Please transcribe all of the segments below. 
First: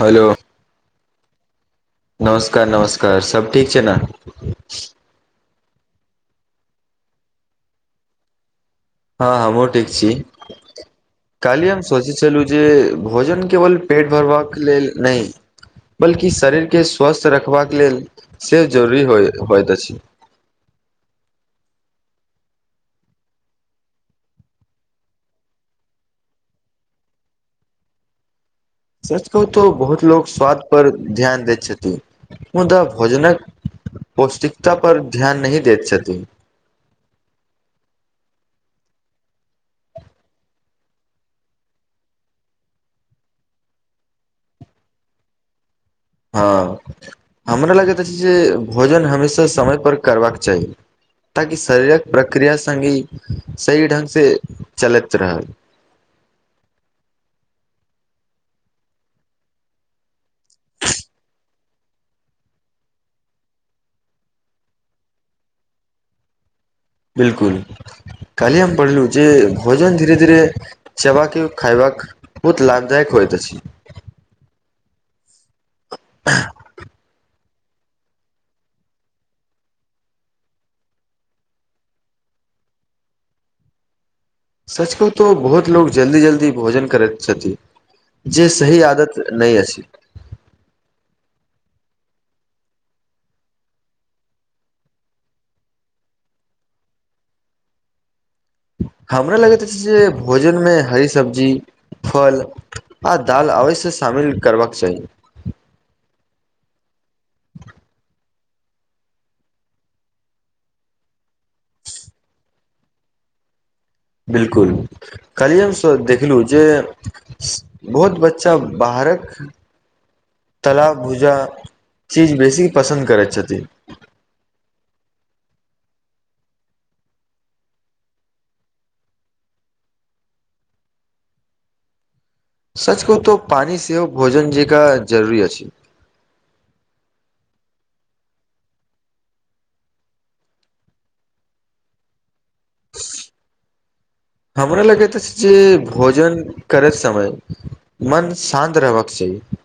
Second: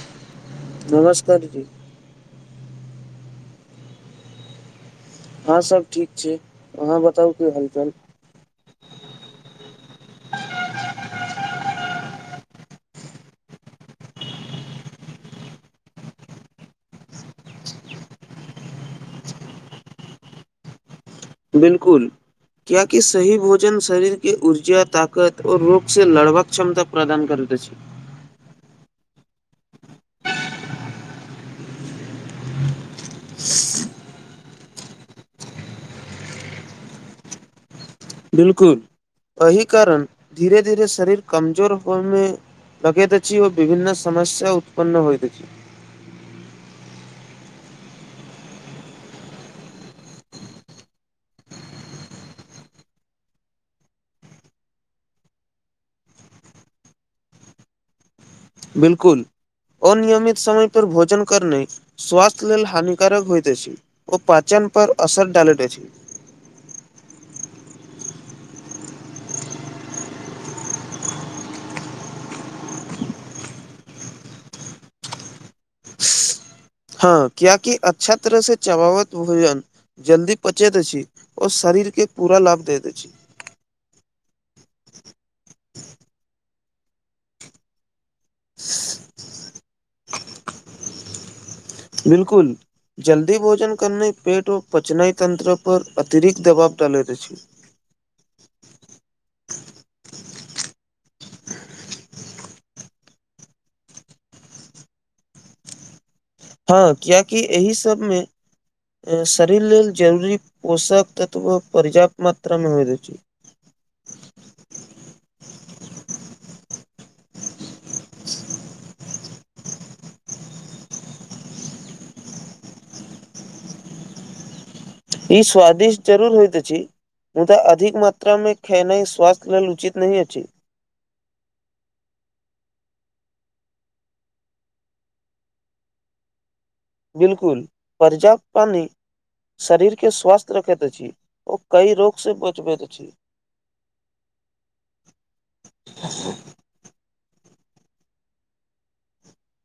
Hello नमस्कार दीदी नमस्कार नमस्कार सब ठीक छै न हँं सब ठीक छै अहाँ बताउ कि हालचाल हँ हमहुँ ठीक छी काल्हि हम सोचै छलु जे भोजन केवल पेट भरबाक लेल नहि बल्कि शरीर के स्वस्थ रखबाक लेल से जरुरी होय होइत अछि। बिल्कुल। क्येकि सही भोजन शरीर के ऊर्जा ताकत आओर रोग से लड़बाक क्षमता पर प्रदान करैत अछि। सच कहु तो बहुत लोग स्वाद पर ध्यान दैत छथिन। मुदा भोजनक पौष्टिकता पर ध्यान नहि दैत छथिन बिल्कुल एहि कारण धीरे धीरे शरीर कमजोर होइमे लगेत अछि ओ विभन्न समस्या उत्पन्न होइत अछि हँ हमरा लगैत अछि जे भोजन हमेशा समयपर करबाक चाही ताकि शरीरक प्रक्रिया संगी सही ढंग से चलैत रहल बिल्कुल अनियमित समय पर भोजन करनाइ स्वास्थ्य लेल हानिकारक होइत अछि। ओ पाचन पर असर डालैत अछि। बिल्कुल। काल्हि हम पढ़लु जे भोजन धीरे धीरे चबाक के खायबाक बहुत लाभदायक होइत अछि। [inaudible] हँ कियेकी अच्छा तरह से चबावत भोजन जल्दी पचेत अछि ओ शरीर के पूरा लाभ देत अछि। सच कहु तो बहुत लोग जल्दी जल्दी भोजन करैत छथिन। जे सही आदत नय अछि। बिल्कुल। जल्दी भोजन करनाइ पेटओ पचनाय तंत्र पर अतिरिक्त दबाव डालेत अछि। हमरा लगैत अछि जे। भोजनमे हरी सब्जी फल आ दाल आवश्य शामिल करबाक चाही। हँ कियैकि एहि सबमे शरीर लेल जरूरी पोषक तत्व पर्याप्त मात्रा मे होइत अछि। बिल्कुल। कल्हि हमसभ देखलु जे बहुत बच्चा बाहरक तला भुजा चीज बेसी पसन्द करैत छथि। ई स्वादिष्ट जरूर होइत अछि। मुदा अधिक मात्रा मे खेनाइ स्वास्थ्य लेल उचित नहि अछि। सच कहू तो पानी सेहो भोजन जकाँ जरूरी अछि। बिल्कुल पर्याप्त पानी शरीर के स्वस्थ रखैत अछि। ओ कइ रोग से बचबैत अछि। हमरा लगैत अछि जे भोजन करैत समय मन शान्त रहबा कऽ चाही।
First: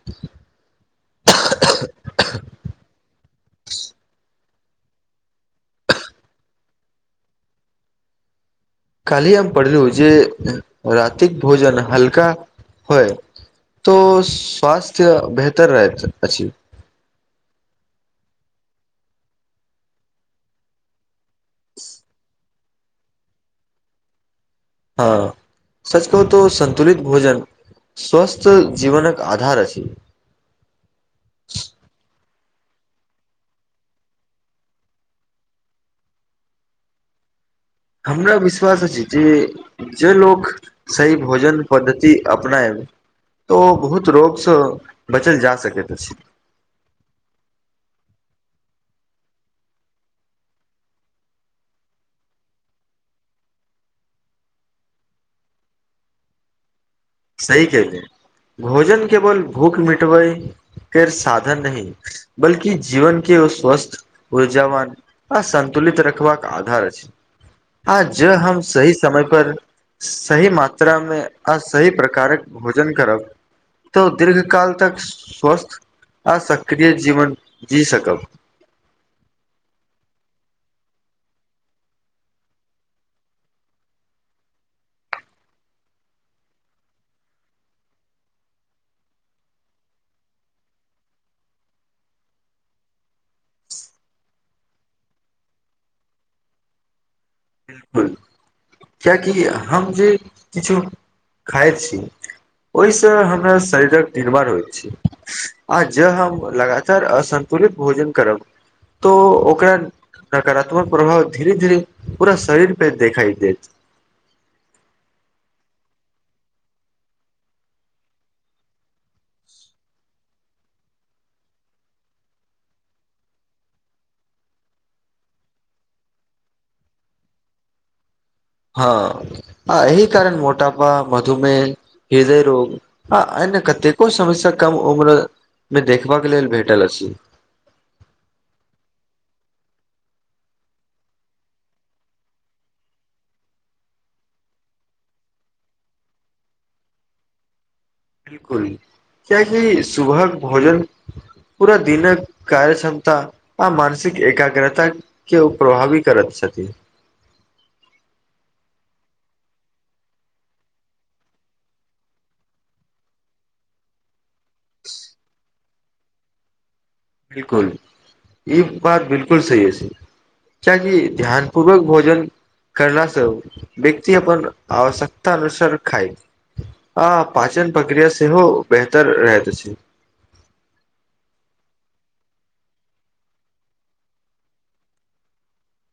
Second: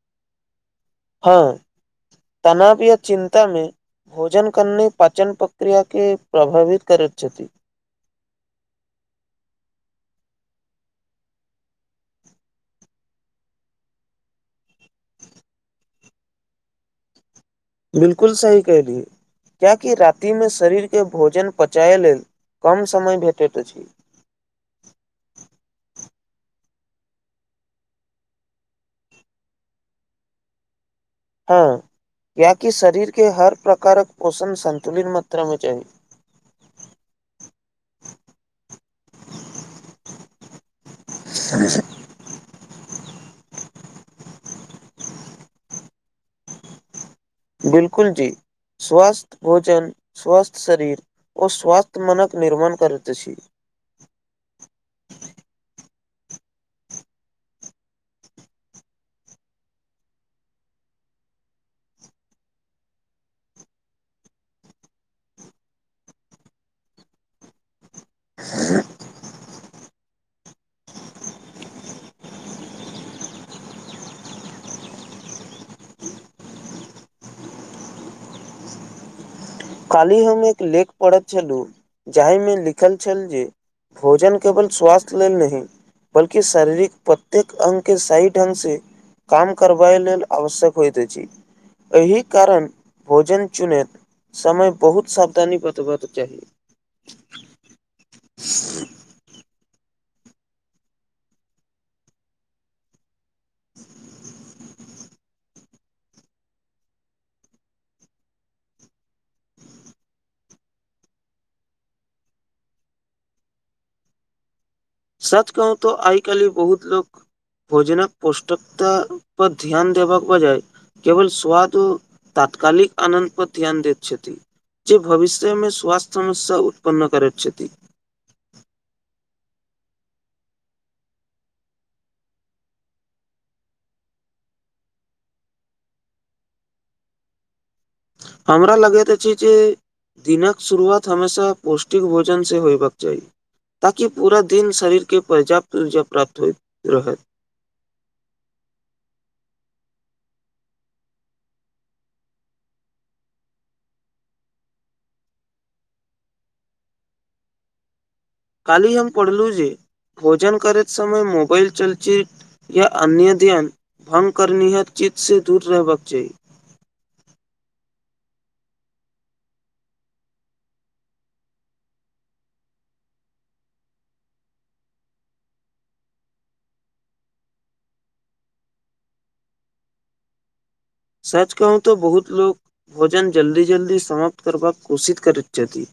हँ [inaudible] तनाव या चिन्ता में भोजन करने पाचन प्रक्रिया केँ प्रभावित करैत छथि। कल्हि हम पढ़लू जे राति कऽ भोजन हल्का होइ तो स्वास्थ्य बेहतर रहत अछि। बिल्कुल सही कहलि किया कि राति में शरीर केँ भोजन पचाए लेल कम समय भेटैत अछी हँ सच कहू तो संन्तुलित भोजन स्वस्थ जीवनक आधार अछि। हँ कियाकी शरीर केँ हर प्रकारक पोषण संन्तुलित मात्रा में चाही। हमरा विश्वास अछि जे जे लोक सही भोजन पद्धति अपनायब तऽ ओ बहुत रोग स बचल जा सकैत अछि। बिल्कुल जी। स्वस्थ भोजन स्वस्थ शरीर ओ स्वस्थ मनक निर्माण करैत अछी सही कहले भोजन केवल भूख मिटबै केर साधन नहीं बल्कि जीवन केँ ओ स्वस्थ ऊर्जाावन आ सन्तुलित रखबाक आधार अछि आ ज हम सही समय पर सही मात्रा में अस सही प्रकारक भोजन करब तऽ दीर्घ काल तक स्वस्थ आ सक्रिय जीवन जी सकब। कालही हम एक लेख पड़ैत छलु जाहिमे लिखल छल जे भोजन केवल स्वास्थ्य लेल नही बल्कि शारीरिक प्रत्येक अंग केँ सही ढंग से काम करबै लेल आवश्यक होइत छी [inaudible] एहि कारण भोजन चुनैत समय बहुत सावधानी [unintelligible] चाही [inaudible] कियकि हम जे किछ खाइ छी ओइ स हम शरीर कऽ दिनभार होइ छै आ ज हम लगातार असन्तुलित भोजन करब तो ओकरा नकारात्मक प्रभाव धीरे धीरे पूरा शरीर पे देखाई देत सच कहू तो आइ कल्हि बहुत लोक भोजना कऽ पोष्टकता पर ध्यान देब कऽ बजाए केवल स्वादो तात्कालिक आनन्द पर ध्यान दैत छथि जे भविष्य में स्वास्थ्य समस्या उत्पन्न करैत छथि हँ आ एहि कारण मोटापा मधुमेह हृदय रोग आ अन्य कतेको समस्या कम उम्र में देखबा केँ लेल भेटल अछि हमरा लगैत अछि जे दिन कऽ शुरुआत हमेशा पौष्टिक भोजन से होयबाक चाही ताकि पूरा दिन शरीर केँ पर्याप्त ऊर्जा प्राप्त होइत रहय बिल्कुल किया की सुबह कऽ भोजन पूरा दिन कार्य क्षमता आ मानसिक एकाग्रता केँ ओ प्रभावी करत छथि काल्ही हम पढ़लु जे भोजन करैत समय मोबाइल चलचित या अन्य ध्यान भंग करनिहत चीज से दूर रहबाक चाही बिल्कुल ई बात बिल्कुल सही अछी कीय की ध्यानपूर्वक भोजन करला स व्यक्त अपन आवश्यकता अनुसार खाय आ पाचन प्रक्रिया सेहो बेहतर रहैत अछी सच कहू तऽ बहुत लोक भोजन जल्दी जल्दी समाप्त करबाक कोशिस करैत छथि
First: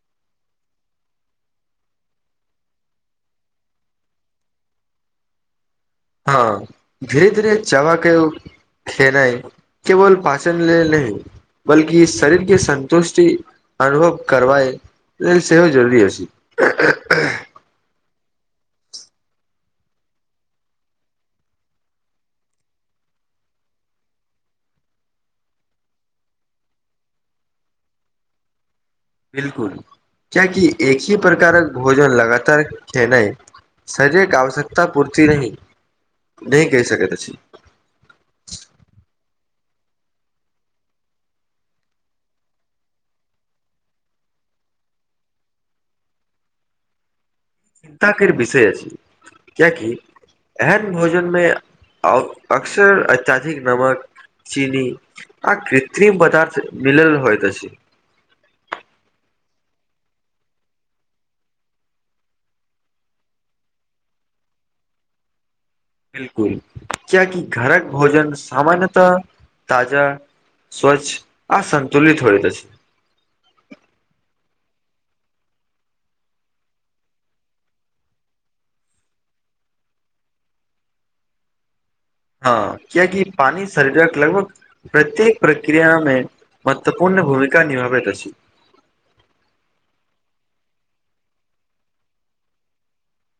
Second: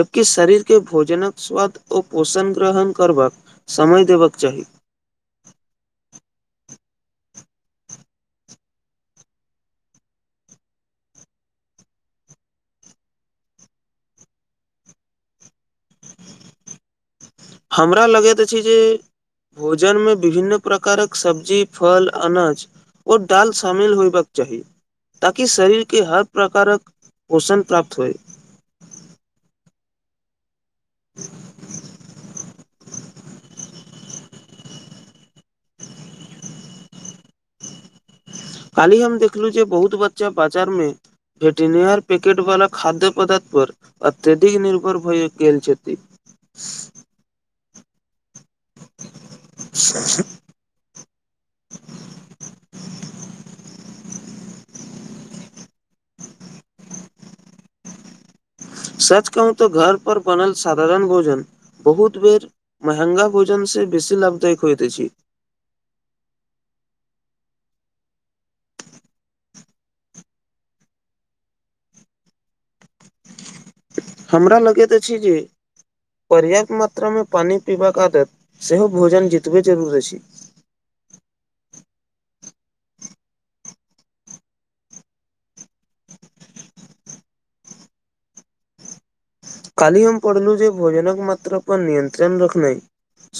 जबकि शरीर केँ भोजनक स्वाद ओ पोषण ग्रहण करबाक समय देब कऽ चाही हँ धीरे धीरे चबाकै उऽ खेनै केवल पाचन लेल बल्कि शरीर केँ संन्तुष्टि अनुभव करबए लेल सेहो जरूरी अछी हमरा लगैत अछि जे भोजन में विभिन्न प्रकारक सब्जी फल अनाज ओ दाल शामिल होयबाक चाही ताकि शरीर केँ हर प्रकार कऽ पोषण प्राप्त होए बिल्कुल किया की एक ही प्रकार कऽ भोजन लगातार खेनै शरीर केँ आवश्यकता पूरती नही नै कई सकैत अछि काल्ही हम देखलु जे बहुत बच्चा बाजार में भेटनियर पैकेट वाला खाद्य पदार्थ पर अत्यधिक निर्भर भइ गेल छथि [inaudible] चिंता कैर विषय अछि [inaudible] कीए कि एहन भोजन में औ अक्सर अत्याधिक नमक चिनी आ कृत्रिम पदार्थ मिलल होइत अछि सच कहूँ तऽ घर पर बनल साधारण भोजन बहुत बेर महेंगा भोजन से बेसी लाभदाय कऽ होइत अछि बिल्कुल कियाकी घर कऽ भोजन सामान्यतः ताजा स्वच्छ आ सन्तुलित होइत अछि हमरा लगैत अछि जे पर्याप्त मात्रा में पानी पीबाक आदत सेहो भोजन जितबे जरुर अछि हँ कियाकि पानी शरीर कऽ लगभग प्रत्येक प्रक्रिया में महत्वपूर्ण भूमिका निभाबैत अछि काल्ही हम पढ़लूँ जे भोजन कऽ मात्रा पर नियन्त्रण रखनै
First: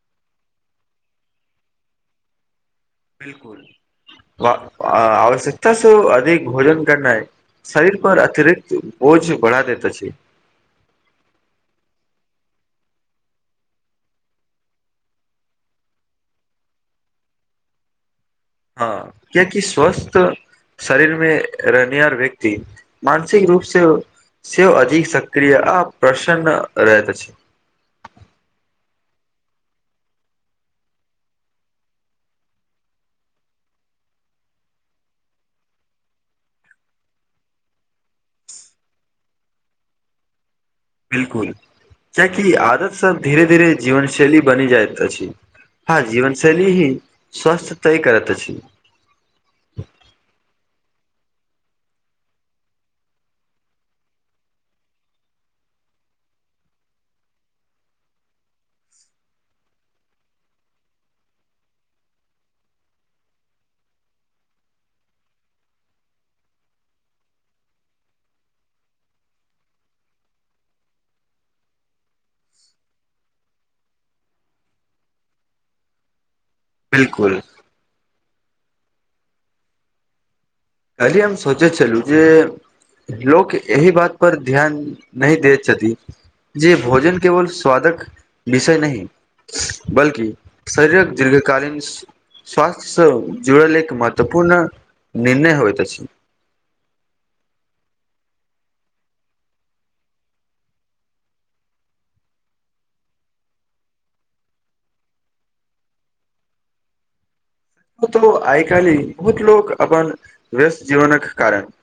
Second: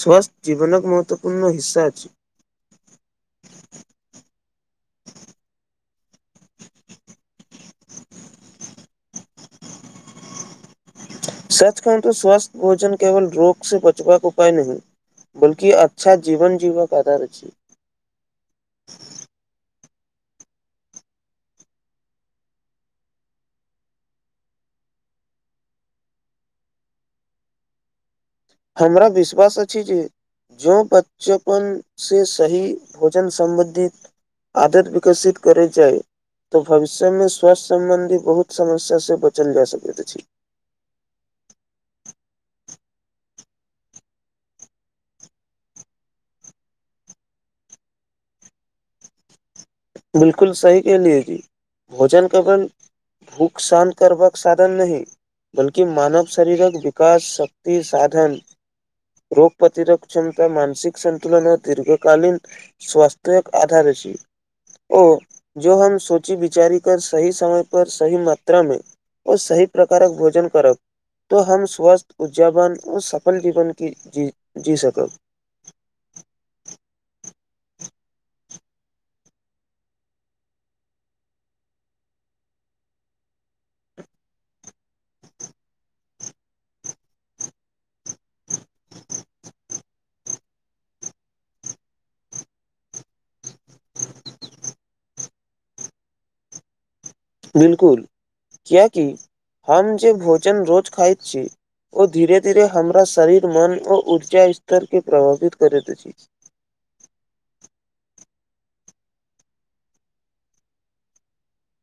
स्वास्थ्य जीवन कऽ महत्वपूर्ण हिस्सा अछी बिल्कुल [unintelligible] आवश्यकता स अधिक भोजन करनै शरीर पर अतिरिक्त बोझ बढ़ा देत छै सच कहूं तो स्वस्थ भोजन केवल रोग से बचबाक उपाय नहीं बल्कि अच्छा जीवन जीवक आधार अछि हँ कियकि स्वास्त शरीर में रहनियार व्यक्ति मानसिक रूप से सेहो अधिक सक्रिय आ प्रसन्न रहत अछि हमरा विश्वास अछि जे जो बचपन से सही भोजन सम्बन्धि आदत विकसित करै जाइ तऽ भविष्य में स्वस्थ्य सम्बन्धी बहुत समस्या से बचल जा सकैत अछि बिल्कुल कियाकि आदत सब धीरे धीरे जीवन शैली बनि जाइत अछि हँ जीवनशैली ही स्वस्थ तय करत अछि बिल्कुल सही कहलिए जी भोजन केवल भूक शान करबाक साधन नहि बल्कि मानव शरीरक विकास शक्ति साधन रोग प्रतिरक्षन मानसिक सन्तुलन आ दीर्घकालीन स्वास्थ्यक आधा ॠषि ओ जो हम सोची विचारी कऽ सही समय पर सही मात्रामे ओ सही प्रकारक भोजन करब तो हम स्वस्थ ऊर्जावन ओ सफल जीवन की जी-जी सकब बिल्कुल कालिह हम सोचे छलू जे लोक एहि बात पर ध्यान नहि देहि छथि जे भोजन केवल स्वादक विषय नहि बल्कि शरीरक दीर्घकालीन स्वास्थ स जुड़ल एक महत्वपूर्ण निर्णय होयत अछि बिल्कुल कियाकि हम जे भोजन रोज खाय छी ओ धीरे धीरे हमरा शरीर मन ओर ऊर्जा स्तरके प्रभावित करैत अछि ओतबो आइ कालहि बहुत लोक अपन व्यस्त जीवनक कारण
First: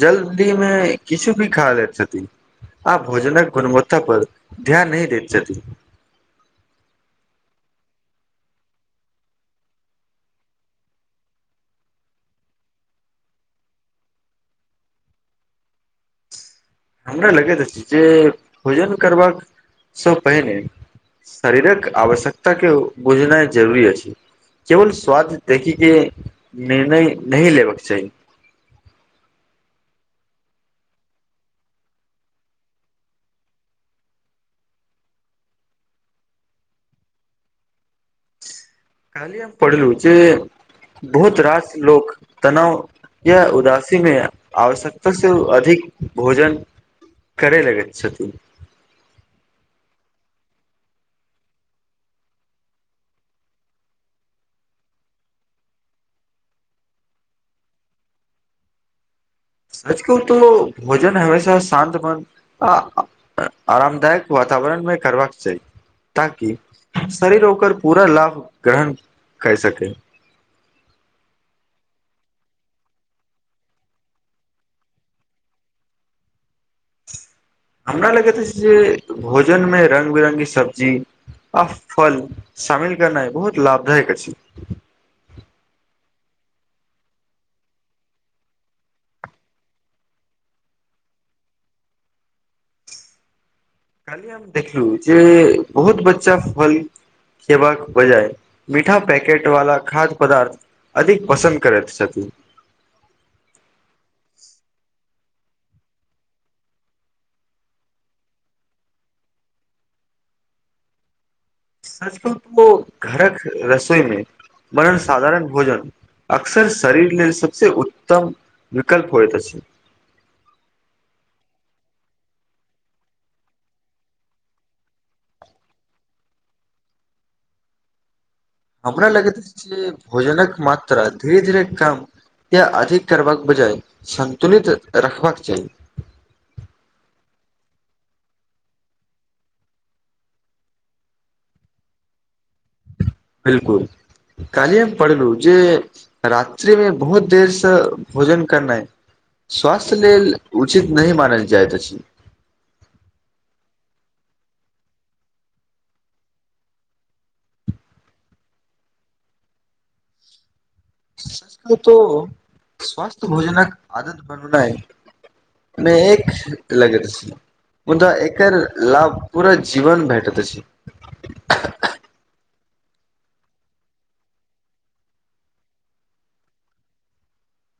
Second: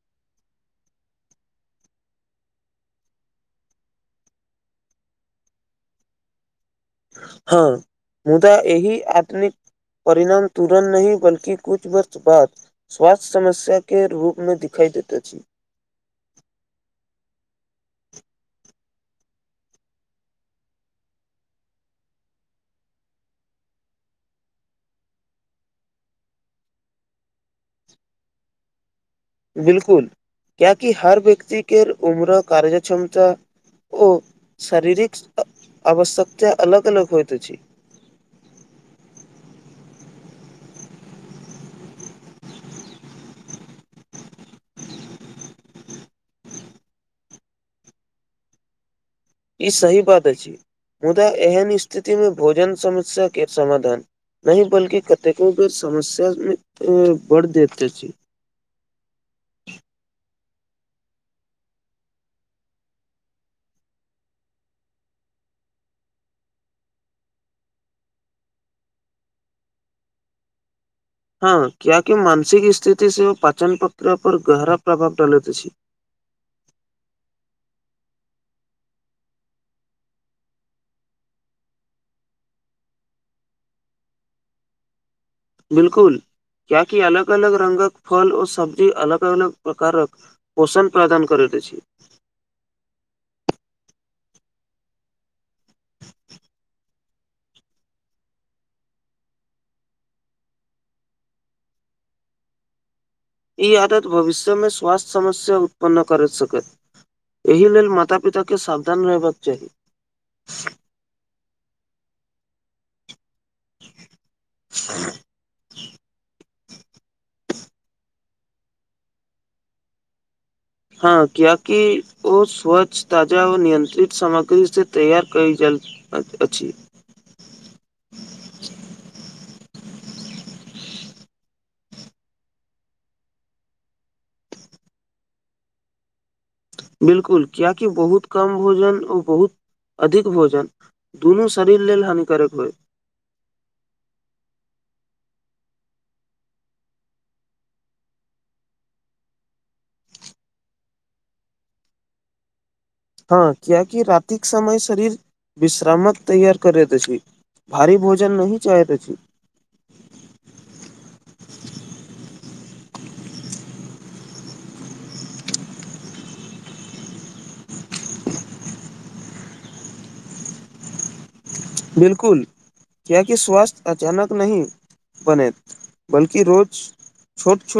जल्दीमे किछु भी खा लैत छथिन आ भोजनक गुणवत्ता पर ध्यान नहि दैत छथि हाँ मुदा एहि आत्विक परिणाम तुरन् नहि बल्कि कुछ वक्त बाद स्वास्थ्य समस्या के रूपमे दिखाई देत अछि हमरा लगैत अति जे भोजन करबासँ पहिने शरीरक आवश्यकता के बुझनाइ जरूरी अछि केवल स्वाद देखीके निर्णय नहि लेबऽके चाही बिल्कुल क्याकि हर व्यक्ति के उमर कार्य क्षमता ओ शरीरिक आवश्यकता अलग अलग होइत अछि काल्हि हम पढ़लू जे बहुत रास लोक तनाव या उदासीमे आवश्यकता से अधिक भोजन करै लगैत छथि इ सही बात अछि मुदा एहन स्थितिमे भोजन समस्याके समाधान नहि बल्कि कतेको समस्यामे बढ़ देते अछि सच कहु तो भोजन हमेशा शान्त मन आ ऐ-ए-आरामदायक वातावरण मे करबाक चाही ताकि शरीर ओकर पूरा लाभ ग्रहण कय सकै हाँ क्याकि मानसिक स्थिति से ओ पाचनतंत्र पर गहरा प्रभाव डालैत अछि हमरा लगैत अछि जे भोजनमे रंग बिरंगी सब्जी आ फल शामिल करनाय बहुत लाभदायक अछि बिल्कुल क्याकी अलग -अलग रंगक फल आओर सब्जी अलग -अलग प्रकारक पोषण प्रदान करैत अछि काल्हि हम देखलु जे बहुत बच्चा फल खेबाक बजाय मीठा पैकेट वाला खाद्य पदार्थ अधिक पंसन्द करैत छथिन इ आदत भविष्यमे स्वास्थ्य समस्या उत्पन्न करै सकत एहि लेल माता -पिता के सावधान रहबाक चाही सचकहु तो घरक रसोइ मे बड़ा साधारण भोजन अक्सर शरीर लेल सब से उत्तम विकल्प होइत अछि। हँ कियेकी ओ स्वच्छ ताजा व नियंत्रित सामग्री से तैयार कइ जल अछ अछि हमारा लगैत अछि जे भोजनक मात्रा धीरे -धीरे कम या अधिक करबाक बजाय संन्तुलित रखबाक चाही। बिल्कुल कियेकी बहुत कम भोजन ओ बहुत अधिक भोजन दुनू शरीर लेल हानिकारक होय बिल्कुल काल्ही हम पढ़लु जे रात्रि मे बहुत देर से भोजन करनाय स्वास्थ्य लेल उचित नहि मानल जाइत अछि हँ कियेकि रात्रिक समय शरीर विश्रामक तैयार करैत अछि भारी भोजन नहि चाहैत अछि। सच कहु तो स्वास्थ भोजनक आदत बनोनाय मे एक लगेत अछि मुदा एकर लाभ पूरा जीवन भेटत अछि। बिल्कुल कियेकि स्वास्थ्य अचानक नही बनेत बल्कि रोज छोट छोट